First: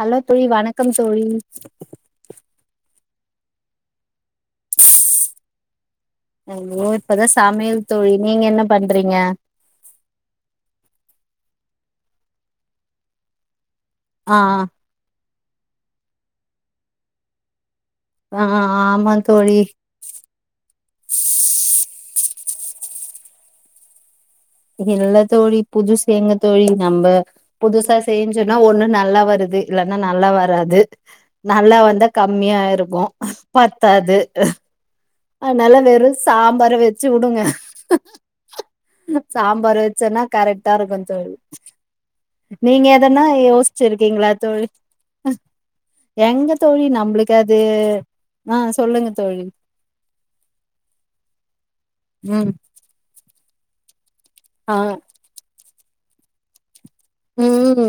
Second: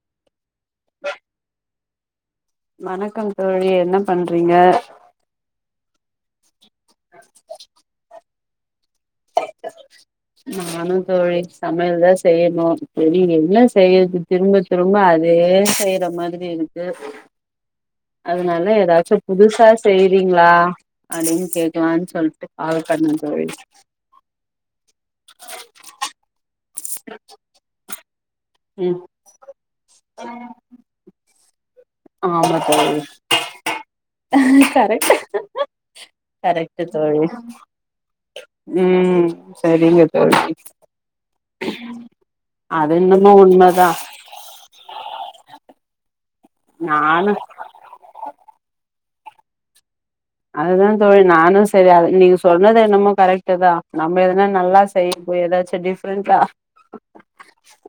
hello தோழி வணக்கம் தோழி வணக்கம் தோழி என்ன பண்றீங்க ஐயோ இப்பதா சமையல் தோழி, நீங்க என்ன பண்றீங்க நானு தோழி சமையல் தா செய்யணு செரி என்ன செய்யறது ஆ திரும்ப திரும்ப அதே செய்யற மாதிரி இருக்கு ஆ அதனால ஆமா ஏதாச்சும் தோழி புதுசா செய்றீங்ளா அப்டின்னு கேக்கலான்னு சொல் ட்டு ஆள காட்னனு செல்லவே இல்ல தோழி புதுசு எங்க தோழி நம்ம புதுசா செ செஞ்சோன்னா ஒண்ணு ம் நல்லா வருது இல்லன்னா நல்லா வராது நல்லா இருந்தா ஆமா கம்மியா தோழி இருக்கு பத்தாது கரெக்ட் அதனால வெறு சாம்பார கரெக்ட் வச்சு தோழி வுடுங்க ம் சம்பார் சரிங்க வச்சன்னா தோழி கரெக்டா இருக்கு தோழி நீங்க அது எதன்னா என்னமோ உண்மதா யோசிச்சிருக்கீங்களா தோழி எங்க தோழி நானு நம்ளுக்கு அது ஆ சொல்லுங்க தோழி அதுதா தோழி நானு சேரி அது நீங்க ம் சொன்னது என்னமோ கரெக்ட்டு தா நம்ப எதனா ஆ நல்லா செய்யப்போயி ஏதாச்சு டிஃப்ரெண்டா ம்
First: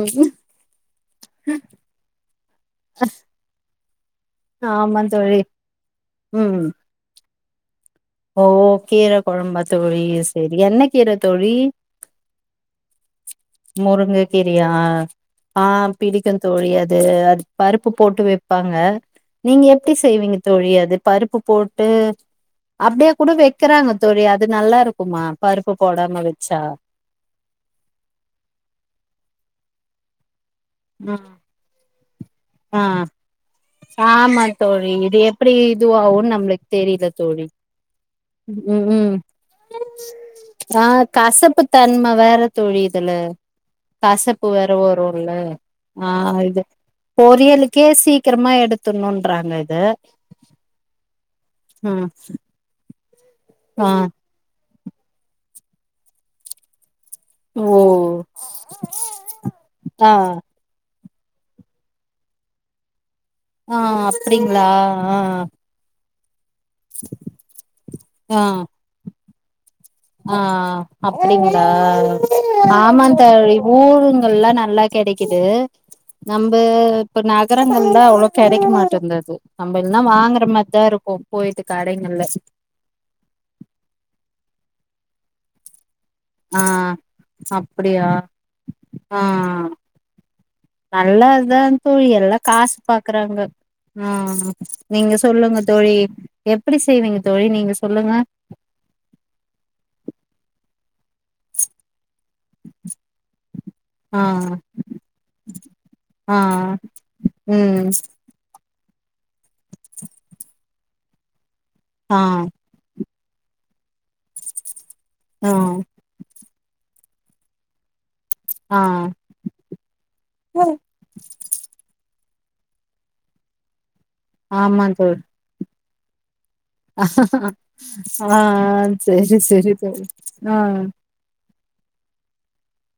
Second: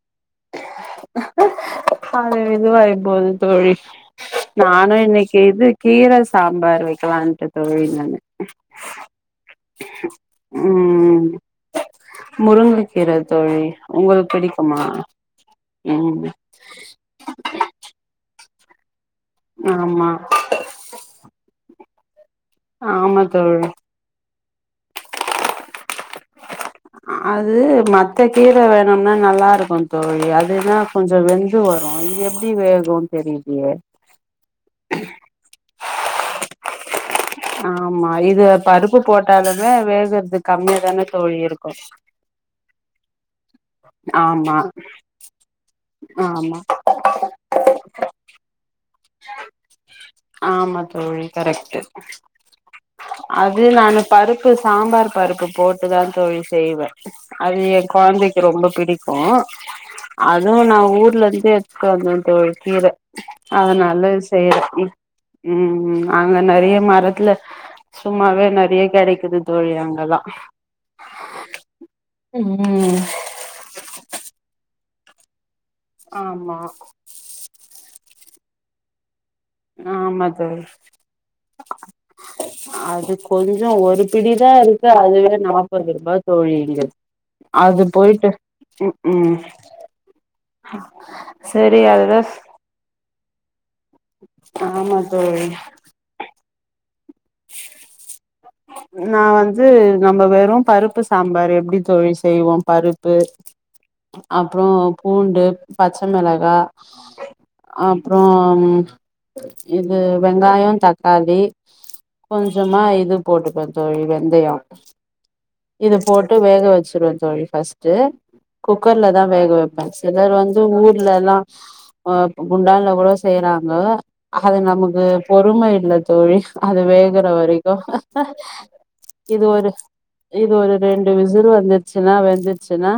அது இதுவாயி போது தோழி நானு ஆமா இன்னைக்கி தோழி இது கீர ம் சாம்பார் வைக்கலான்ட்டு தோழி நானு ஓ கீர கொழம்பா தோழி சேரி என்ன கீர ம் தோழி முருங்கக்கீர தோழி முருங்க உங்களுக்கு கீரையா பிடிக்குமா ஆ ம் பிடிக்கு தோழி அது அது பருப்பு போட்டு வப் ப்பாங்க நீங்க எப்படி ஆமா செய்வீங்க தோழி அது பருப்பு போட்டு அப்டியே ஆமா கூட தோழி வைக்கிறாங்க தோழி அது நல்லா இருக்குமா பருப்பு போடாம வெச்சா அது மத்த கீர வேணும்னா நல்லா இருக்கு தோழி அது அதுனா கொஞ்சோ வெந்து வரு இது எப்படி ஆ வேகுன்னு தெரிலயே ஆமா தோழி இது எப்டி இது ஆவுன்னு நம்ளுக்கு தெரில தோழி ஆமா இது ம், பருப்பு ம் போட்டாலுமே வேகறது கம்மியா ஆ தானே தோழி கசப்பு இருக்கு தன்ம வேற தோழி இதுல கசப்பு ஆமா வேற வரும்ல ஆ ஆமா இது பொரியலுக்கே சீக்கிரமா எடுத் துன்னூன்றாங்க இத ஆமா தோழி கரெக்ட்டு ம் அது ஆ நானு பருப்பு சாம்பார் பருப்பு போட்டு தா தோழி செய்வே அது ஓ என் கொழந்தைக்கு ரொம்ப பிடிக்கு ஆ அதுவு நா ஊர்ல இது எடுத்துட்டு வந்த தோழி கீர ஆ அதனால இது செய்ற அப்டிங்களா ஆ ம் ம் அங்க நறைய மரத்துல சும்மாவே நறைய கெடைக்குது தோழி அங்கல்லா ஆஆ அப்டிங்களா ம் ஆமா தோழி ஊருங்கல்ல நல்லா கெடைக்குது நம்ப ஆமா இப்ப நகரங்கள்ல அவ்ளோ கெடைக்க மாட்டேந்தது நம்ம இதுல்லாம் ஆமா வாங்குற தோழி மாதிரிதான் இருக்கும் போய்டு கடைகள்ல அது கொஞ்சம் ஒரு பிடிதான் இருக்கு அதுவே நமப்பது ரொம்பா தோழி ஆ இங்க அது அப்டியா போயிட்டு ஆ உம் செரி அதுதான் இருக்குறாங்க ஆஹ் நீங்க தோழி சொல்லுங்க தோழி எப்டி செய்விங்க தோழி நீங்க சொல்லுங்க நா வந்து நம்ம வெறும் பருப்பு சாம்பார் எப்டி தோழி செய்வோம் பருப்பு ஆ அப்புறம் பூண்டு பச்ச ஆ மிளகாய் ம் அப்புறம் இது வெங்காயம் தக்காளி ஆ கொஞ்சமா இது போட்டுக்குவேன் தோழி வெந்தயம் ஆ இது போட்டு வேக வச்சுருவ தோழி ஃபஸ்ட்டு ஆ குக்கர்ல தான் வேக வைப்பேன் சிலர் வந்து ஊர்லல்லாம் அஹ் குண்டால்ல கூட செய்யறாங்க அது ஆமா நமக்கு தோழி பொறுமை இல்ல தோழி அது வேகற வரைக்கும் ஆ செரி இது ஒரு செரி தோழி இது ஆ ஒரு ரெண்டு விசில் வந்துச்சுன்னா வெந்துச்சுனா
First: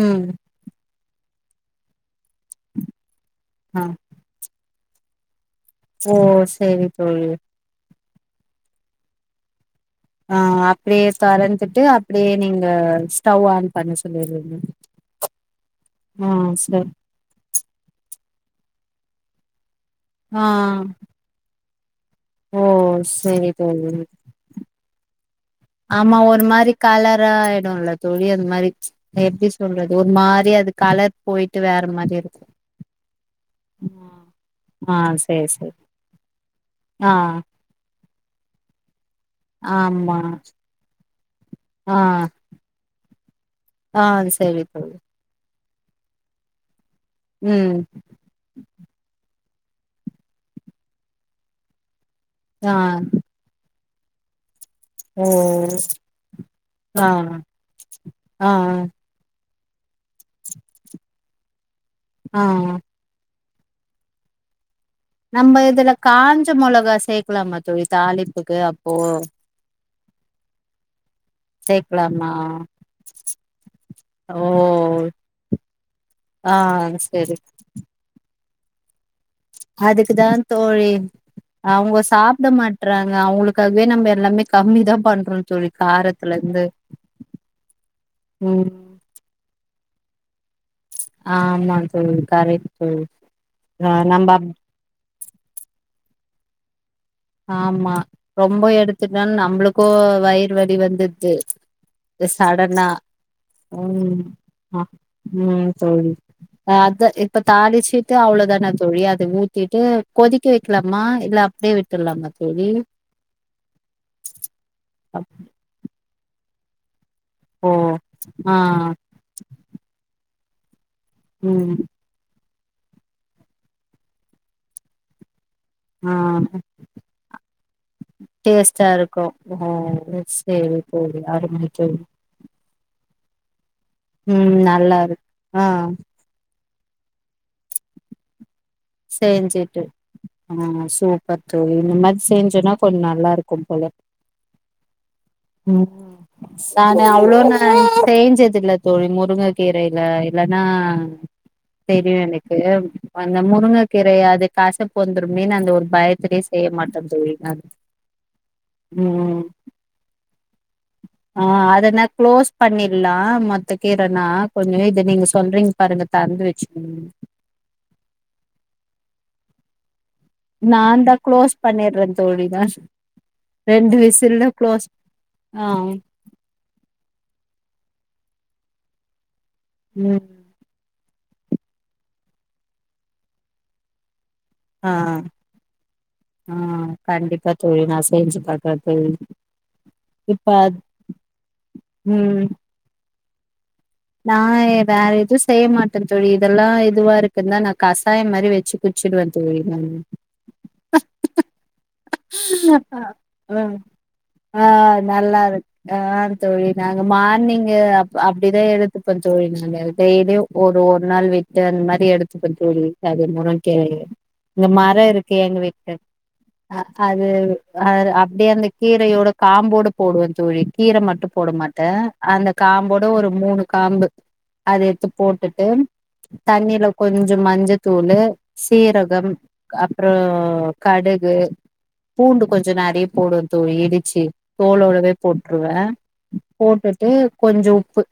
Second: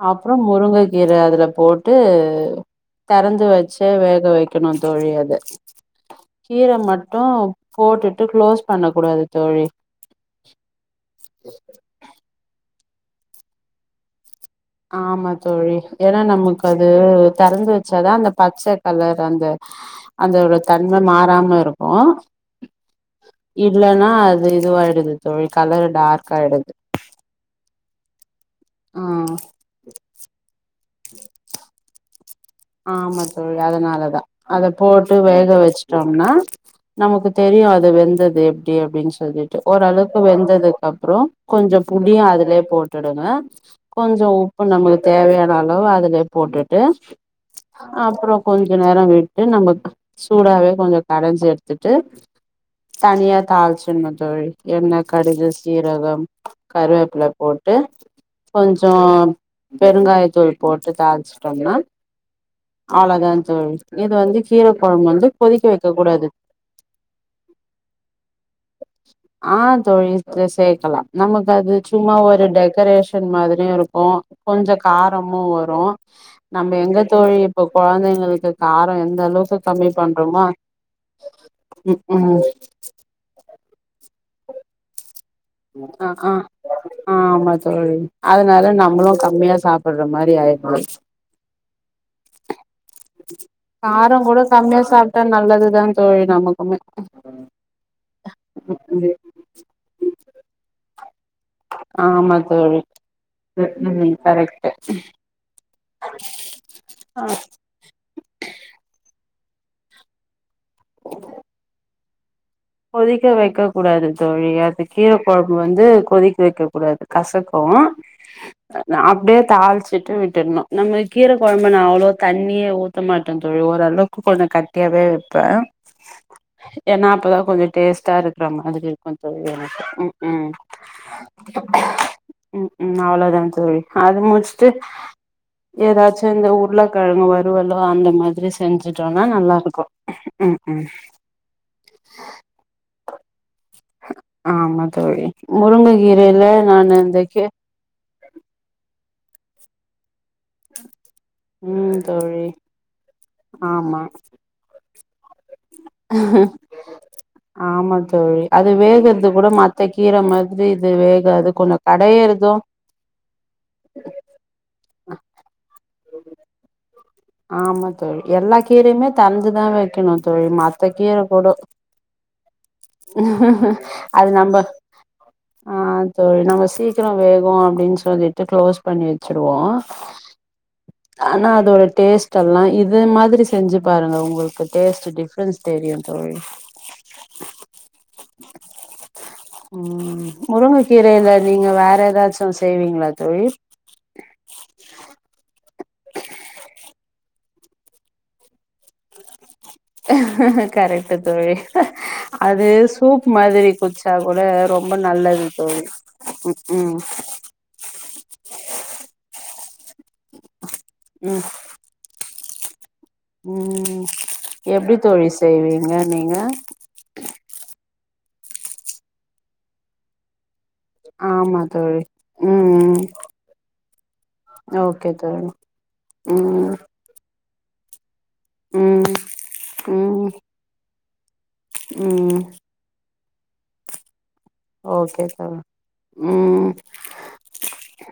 ம் அப்புறம் முருங்கை கீரை அதுல போட்டு தெறந்து வச்ச ஆ வேக வைக்கணும் தோழி அத ஓ கீர செரி தோழி மட்டும் போட்டுட்டு க்ளோஸ் பண்ண கூடாது தோழி தறந்துட்டு அப்படியே நீங்க ஸ்டவ் ஆன் பண்ண சொல்லிரு ஆமா தோழி ஏன்னா நமக்கு அது சரி தெறந்து வச்சாதான் அந்த பச்சை கலர் அந்த ஆ அந்தோட தன்மை மாறாம இருக்கும் கு ஓ செரி தோழி இல்லன்னா அது இதுவாயிடுது தோழி கலர் ஆமா டார்க் ஒரு ஆயிடுது மாதிரி கலராயிடுல தோழி அந்த மாதிரி ஆ எப்படி சொல்றது ஒரு மாதிரி அது கலர் போயிட்டு வேற மாரி இருக்கும் ஆமா தோழி அதனாலதான் அத ஆ போட்டு செரி வேக செரி வச்சுட்டோம்னா ஆ நமக்கு தெரிய தெரியு அது வெந்தது எப்படி அப்படின்னு சொல்ல சொல்லிட்டு ஆமா ஒரளவுக்கு வெந்ததுக்கப்புறம் கொஞ்சம் ஆ புளியு அதுலயே போட்டுடுங்க ஆ கொஞ் ம் உப்பு செரி தோழி நமக்கு தேவையான அளவு அதுல போட்டுட்டு ம் அப்புறம் கொஞ்ச நேரம் விட்டு நமக்கு சூடாவே கொஞ்சம் கடைஞ்சி எடுத்துட்டு ஆ தனியா தாளிச்சு சரிங்க தோழி எண்ணெய ஓ கடுகு சீரகம் ஆ கருவேப்பல போட்டு ஆ கொஞ்சம் பெருங்காய தூள் போட்டு தாளுச்சுட்டோம்னா ஆஹ் இது வந்து கீர கொழம்பு வந்து நம்ம கொதிக்க வைக்க இதுல கூடாது காஞ்ச மிளகா சேர்க்கலாம தோழி தாளிப்புக்கு அப்போ ஆ தோழி சேக்கலாம் நமக்கு அது சும்மா சேக்கலாமா ஒரு டெக்கரேஷன் மாதிரியும் இருக்கும் கொஞ்சம் காரமும் வரும் ஆஹ் தோழி இப்ப கொழந்தைங்களுக்கு காரம் எந்த அளவுக்கு கம்மி அதுக்குதான் பண்றோமோ தோழி அவங்க ம் ம் சாப்பிட மாட்றாங்க அவங்களுக்கு க்கவே நம்ம எல்லாமே கம்மி தான் பண்றோம் அஹ் ஆஹ் ஆ ஆமா தோழி அதனால ம் நம்மளும் கம்மியா சாப் பிட்ர மாதிரி ஆயிடும் ஆமா தோழி கரெக்ட் தோழி ஆ காரம் நம்ம கூட அப் கம்மியா சாப்பிட்டா நல்லதுதான் தோழி நமக்குமே ஆமா ரொம்ப ம் ம் எடுத்துட்ட நம்மளுக்கும் வயிறு வலி வந்துரு து ஆமா தோழி சடனா ம் ம் கரெக்ட்டு உஹம்ஹ் உம் தோழி அத ஆ இப்ப தாளிச்சுட்டு அவ்வளோதானா தோழி அது ட்டிட்டு கொதிக்க வைக்கலாமா இல்ல அப்டியே விட்டுட்லாமா கொதிக்க வைக்க கூடாது தோழி அது கீர கொழம்பு வந்து கொதிக்க வைக்க கூடாது கசக்கு அப்போ ஆ அ நா அப்டியே தாள்ச்சிட்டு விட்டுட்ணு நம்ம கீர கொழம்பு நா ம் அவ்ளோ தண்ணியே ஊத்த மாட்டே தோ ஓரளவுக்கு கொஞ்ச கட்டியாவே ப்பே ஆ ஏனா அப்பதா கொஞ்ச டேஸ்ட்டா இருக்கிற மாதிரி டேஸ்ட்டா இருக்கு தோழி ஓ எனக்கு ம் ம் சேரி தோழி அருமை தோழி ம் ம் அவ்ளோ தா தோழி அது ம் முடிச்சுட்டு நல்லா இருக்கு ஆ எதாச்சு இந்த உர்ளக் கெழங்கு வருவலு அந்த மாதிரிஸ் செஞ்சுட்டு ம் ஆ சூப்பர் தோழி இந்த மாரி செஞ்சோனா கொஞ்ச நல்லா இருக் கும் போல ஆமா தோழி ம் முருங்கக்கீரையில நானு சானா இந்த அவ்ளோ கே நா சேஞ்சு ஞ்சதில்ல தோழி முருங்க கீரைல இல்லனா ம் தெரியு தோழி எனக்கு வந்த முருங்க ஆமா கீரையா அது கசப்பு வந்துருமேனு அந்த ஒ ஆமா தோழி அது வேகறது ம் கூட மத்த கீர மாதிரி இது வேகா ஆ அத நா குளோஸ் பண்ணிற்லா மத்த கீரனா கொஞ்ச இத நீங்க சொல்றீங் அப்ற இந்த தண்டு வெச்சுக்ணும் ஆமா தோழி எல்லா கீரையுமே தெறந்துதா வெக்கணு நாந்தா குளோஸ் பண்ணிட்றே தோழிதா அது நம்ப ஆ தோழி நம்ம சீக்கிர வேகு அப்டின் சொ ஊதிட்டு க்ளோஸ் பண்ணி வச்சுருவோ ம் ஆனா அது ஒரு டேஸ்டெல்லா இது மாதிரி செஞ்சு பாருங்க உங்களுக் ஆ ஆ கண்டிப்பா தோழி நா செஞ்சு பாக்குறே தோழி ம் இப்ப முருங்க கீரைல நீங்க வேற எதாச்சு ம் செய்வீங்ளா தோழி நா எ வேற எது செய்ய மாட்டே தோழி இதெல்லா இதுவா இருக்குந்தா நா கசாய மாரி வெச்சு குட்ச்சிடுவே கரெக்ட்டு தோழி அது சூப் மாதிரி ம் குட்ச்சாக் கூ ஆ நல்லா இருக் ஆ தோழி ம் நாங்க மார்னிங்கு அப் அப்டிதா எடுத் த்துப்போ தோழி நாங்க டேய்லியு ஒரு ஒரு நாள் ம் விட்டு அந்த மாரி எடுத்துப்போ தோழி சரி முருங்கே ம் ம் இந்த மர எப்டி தோழி இருக்கு எங்க செய்வீங்க வீட்ல நீங்க அ அது அ அப்டியே அந்த கீரையோட காம்போட போடுவே தோழி கீர மட்டு போட ஆமா மாட்டே தோழி அந்த ம் காம்போட ஒரு மூணு ம்பு அத எட்த்து ஓகே தோழி போட்டுட்டு ம் தண்ணில கொஞ்ச மஞ்சத்தூளு ம் சீரகம் அப்றோ ம் கடுகு ம் பூண்டு கொஞ்ச நெறைய போடுவோ தோழி இடிச்சு தோலோடவே ஓகே தோழி போட்ருவே ம் போட்டுட்டு கொஞ்ச உப்பு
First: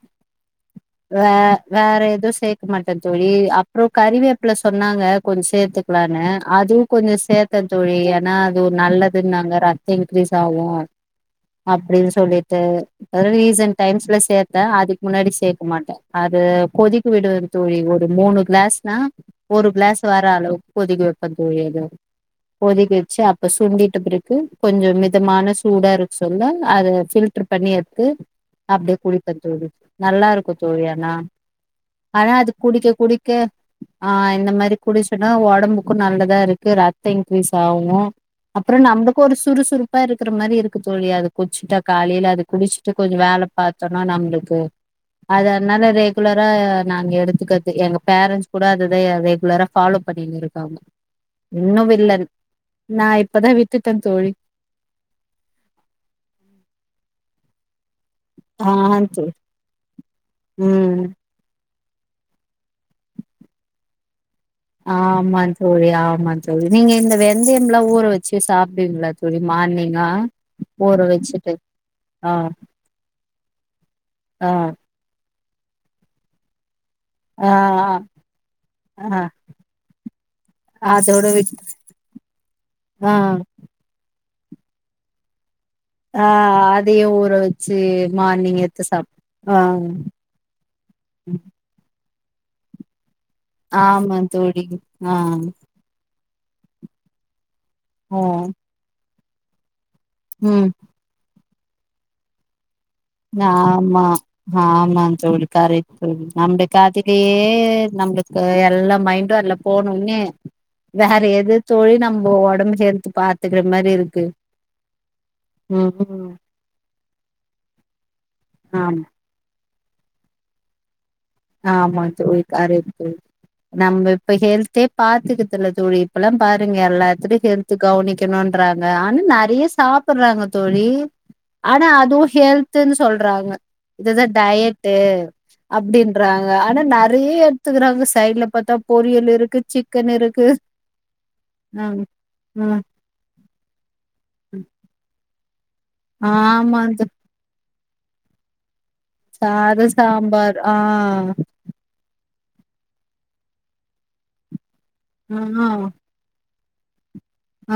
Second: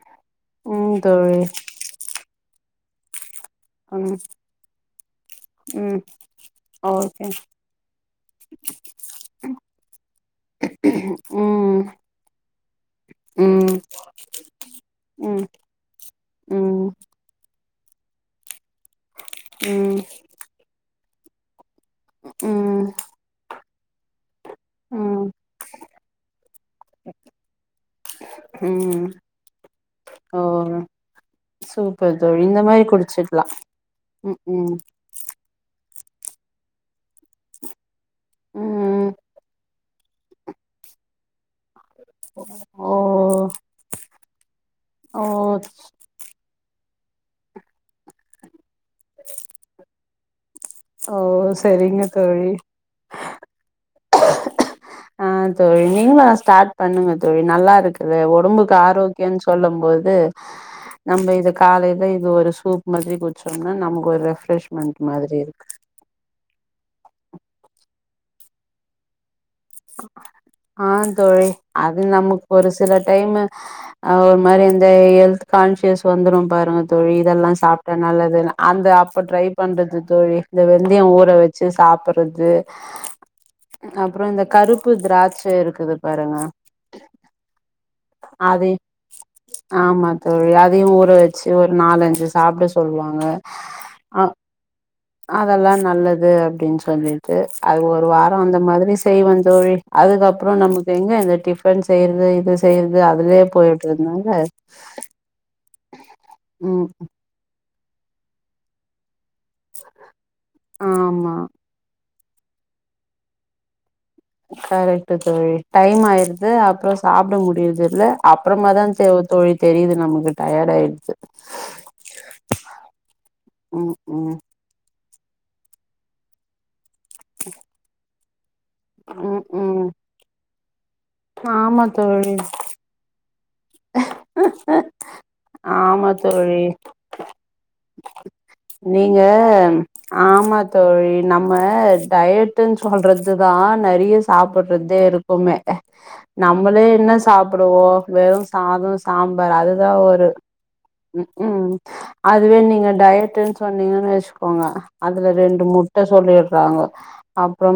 ம் வே தோழி வேற எது சேக்கமாட்டே தோழி அப்றோ ம் கறிவேப்பில சொன்னாங்க கொஞ்ச ம் சேத்துக்லானு அதுவு கொஞ்ச ஓகே சேத்தே தோழி ஏனா அது நல்லதுன்னாங்க ரத்த இன்க்ரீஸ் ஆகு ம் ம் அப்டின் சொல்லிட்டு பழனி ரீசன்ட் ம் டைம்ஸ்ல சேத்தே அதுக்கு முன்னாடிஸ் ம் கேக்க மாட்டே அது ம் கொதிக்க விடுவது தோழி ஒரு மூணு கிளாஸ் ஆ ஒரு ம் கிளாஸ் வர அளவுக்கு கொதிக்க வப்பே தோழி அது கொதிக்க வெச்சு அப்ப சுண்டிட்ட பிறக்கு கொஞ்ச ம் மிதமான சூடா இருக்க சொல்ல அத ஃபில்ட்ரு பண்ணி எட்த்து அப்டியே ம் குடிப்பே தோழி நல்லா இருக்கு ஓ தோழி ஆனா சூப்பர் ஆனா தோழி அது இந்த மாரி குடிக்க குடிக்க குடிச்சிக்கலா ஆ ம் இந்த ம் மாரி குடிச்சோனா ஒடம்பு க்கு நல்லதா இருக்கு ரத்த இன்கிரீஸ் ஆகு அப்றோ ம் நம்பளுக்கு ஒரு சுறுசுறு ப்பா இருக்கிற மாரி இருக்கு தோழி அத குட்ச்சுட்டா காலைல அது குடிச்சிட்டு ஓ கொஞ்ச வேல பாத்தோனா நம்ளுக்கு ஓ அதனால ரெகுலரா நாங்க எடுத்துக்கற்து எங்க பேரண்ட்ஸ் கூட அததா ரெகுலரா ஃபாலோ பண்ணின்னு இருக் ஆமா ஓ இன்னு செரிங்க விட்லன் தோழி நா இப்பதா விட்டுட்டே தோழி ஆ தோழி நீங்களு ஸ்டார்ட் பண்ணுங்க தோழி நல்லா இருக்குது உடம்புக்கு ஆ ஆரோக்கியன்னு சொல்லும் போது ம் நம்ம இத காலையையில இது ஒரு சூப் மாதிரி குடிச்சோம்னா நமக்கு ஒரு ரெஃப்ரெஷ்மெண்ட் மாதிரி ஆமா இருக்கு தோழி ஆமா தோழி நீங்க இந்த வெந்தயம்லாம் ஊற வச்சு சாப்படுவிங்களா தோழி மார்னிங்கலா ஆஹ் தோழி அது நமக்கு ஒரு சில டைமு ஒரு ஆ மாதிரி எந்த கான்சியஸ் வந்துரும் பாருங்க தோழி ஆ இதெல்லாம் சாப்பிட்டேன் நல்லது அந்த ஆ அப்ப ட்ரை பண்றது தோழி இந்த வெந்தயம் அதோட ஊற விட் வச்சு சா சாப்புறது ஆ அப்புறம் இந்த கருப்பு திராட்சை இருக் ஆஹ் அதையு ஊற வச்சு மார்னிங் அது எடுத்து சாப் ஆஹ் அதையும் ஊற வச்சு ஒரு நாலஞ்சு சாப்பிட சொல்லுவாங்க ஆமா தோழி ஆஹ் அப்படின்னு சொல்லிட்டு அது ஒரு ஆ வாரம் அந்த மாதிரி செய்வோ தோழி அதுக்கப்புறம் ம் நமக்கு எங்க இந்த டிஃபன் செய்யறது இது செய்றது அதுலயே ஆமா போயிட்ருந்தாங்க ஆமா தோழி கரிக்ட்டு நம்ப ம் காத்திலயே நம்மளுக்கு எல்லா மைண்டும் அதுல போனோனே வேற ஆமா எது தோழி நம்ம உடம்பு ஹெல்த்து பாத்துக்ரமாரி இருக்கு கரெக்ட் தோழி டைம் ம் ஆயிருது அப்புறம் சாப்பிட முடியரது இல்ல அப்புறமா தான் ஆம் தோழி தெரியுது நமக்கு டயர்டு ஆயிடுச்சு ஆமா தோழி கரெட் ம் நம்ப இப்ப ம் ஹெல்த்தே பாத்துக்கதுல தோழி இப்பல்லாம் பாருங்க எல்லாத்துக்கும் ஹெல்து கவனிக்கணும் றாங்க ஆனா ம் நெறைய ம் சாப்டுறாங்க தோழி ஆமா ஆனா அதுவும் தோழி ஹெல்துன்னு சொல்றாங்க இதுதான் டயடு ஆமா அப்டின்னு தோழி சைட்ல பாத்தா நீங்க பொரியல் இருக்கு சிக்கன் இருக்கு ஆமா தோழி நம்ம ம் டயட்ன்னு ம் சொல்றது தான் நிறைய சாப்படுறதே இருக்கு எப்போமே ஆமா நம்மளே தோ என்ன சாப்பிடுவோ வெறும் சாதம் சாம்பார் சாதோ அதுதான் ஒரு சாம்பார் ஆ உம் அதுவே நீங்க டயட்ன்னு சொன்னீங்கன்னு வச்சுக்கோங்க அதுல ஆ ரெண்டு முட்டை சொல்லிரு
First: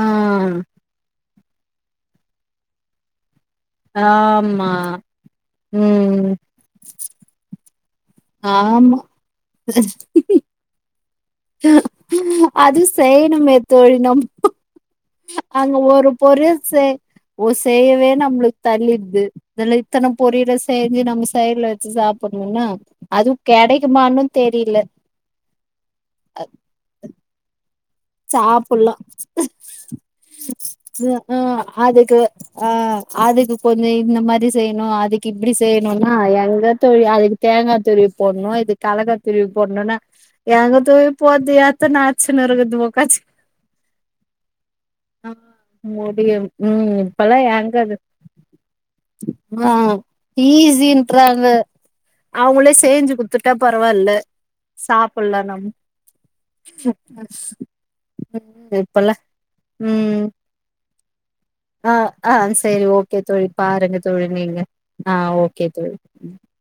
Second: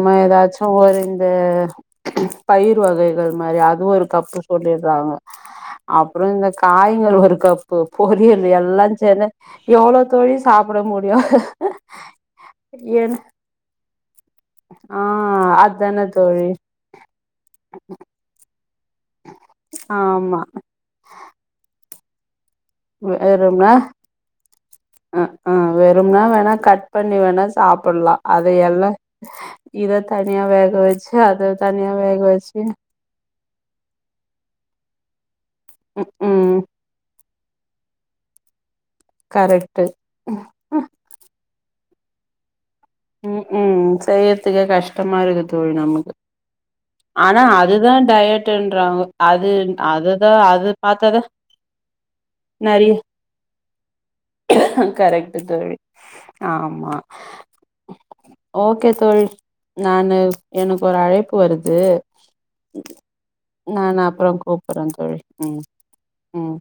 ஆ ஏதாச்சும் ஒரு இந்த பயிர் வகைகள் மாரி அது ஒரு கப்பு ஆமா சொல்லிடுறாங்க அப்புறம் ம் இந்த காய்கள் ஒரு கப்பு பொரியல்லு எல்லாம் ஆமா சேந்து எவ்வளோ தோழி சாப்பிட முடியும் அது என் செய்யணுமே தோழி நம் அங்க அதான ஒரு தோழி பொரியல் செ ஓ செய்யவே நம்பளுக்கு தள்ளிடுது இதுல்ல இத்தனை ஆமா பொரியல செஞ்சு நம்ம சைட்ல வச்சு சாப்ப வெறும்னா தெரியல அஹ ஆஹ் வெறும்னா வேணா கட் பண்ணி வேணா சாப் ப்பிடலாம் அது சாப்பல்லா எல்லாம் இத தனியா வேக வச்சு ஆ அத தனியா அதுக்கு வேக வச்சு ஆ அதுக்கு கொஞ்சம் இந்த மாதிரி செய்யணும் அதுக்கு இப்படி செய்யணும்னா ம் ம் எங்க தோழி அதுக்கு தேங்காய் துருவி போடணும் இது கலகத்திருவி கரெக்ட்டு போடும்னா எங்க துருவி போது ஏத்தன்ன அச்சுன்னு இருக்குது உக்காச்சி உம் செய்யறதுக்கே கஷ்டமா இருக்கு தோழி நமக்கு முடியும் ம் இப்பல்லா ஆனா எங்க அது அதுதான் டயட் ன்றாங்க அது ஆ அதுதான் அது பாத்ததான் அவங்களே செஞ்சு குடுத்துட்டா பரவாயில்ல கரெக்ட்டு சாப்பிடலாம் நம் தோழி ஆமா ச [unintelligible] ஓகே தோழி நான்னு ம் எனக்கு ஒரு அழைப்பு வருது ஆ ஆ சேரி ஓகே தோழி பாருங்க நான் தோழி அப்புறம் நீங்க கூப் பற தோழி ஆ உம் ஓகே தோழி உம்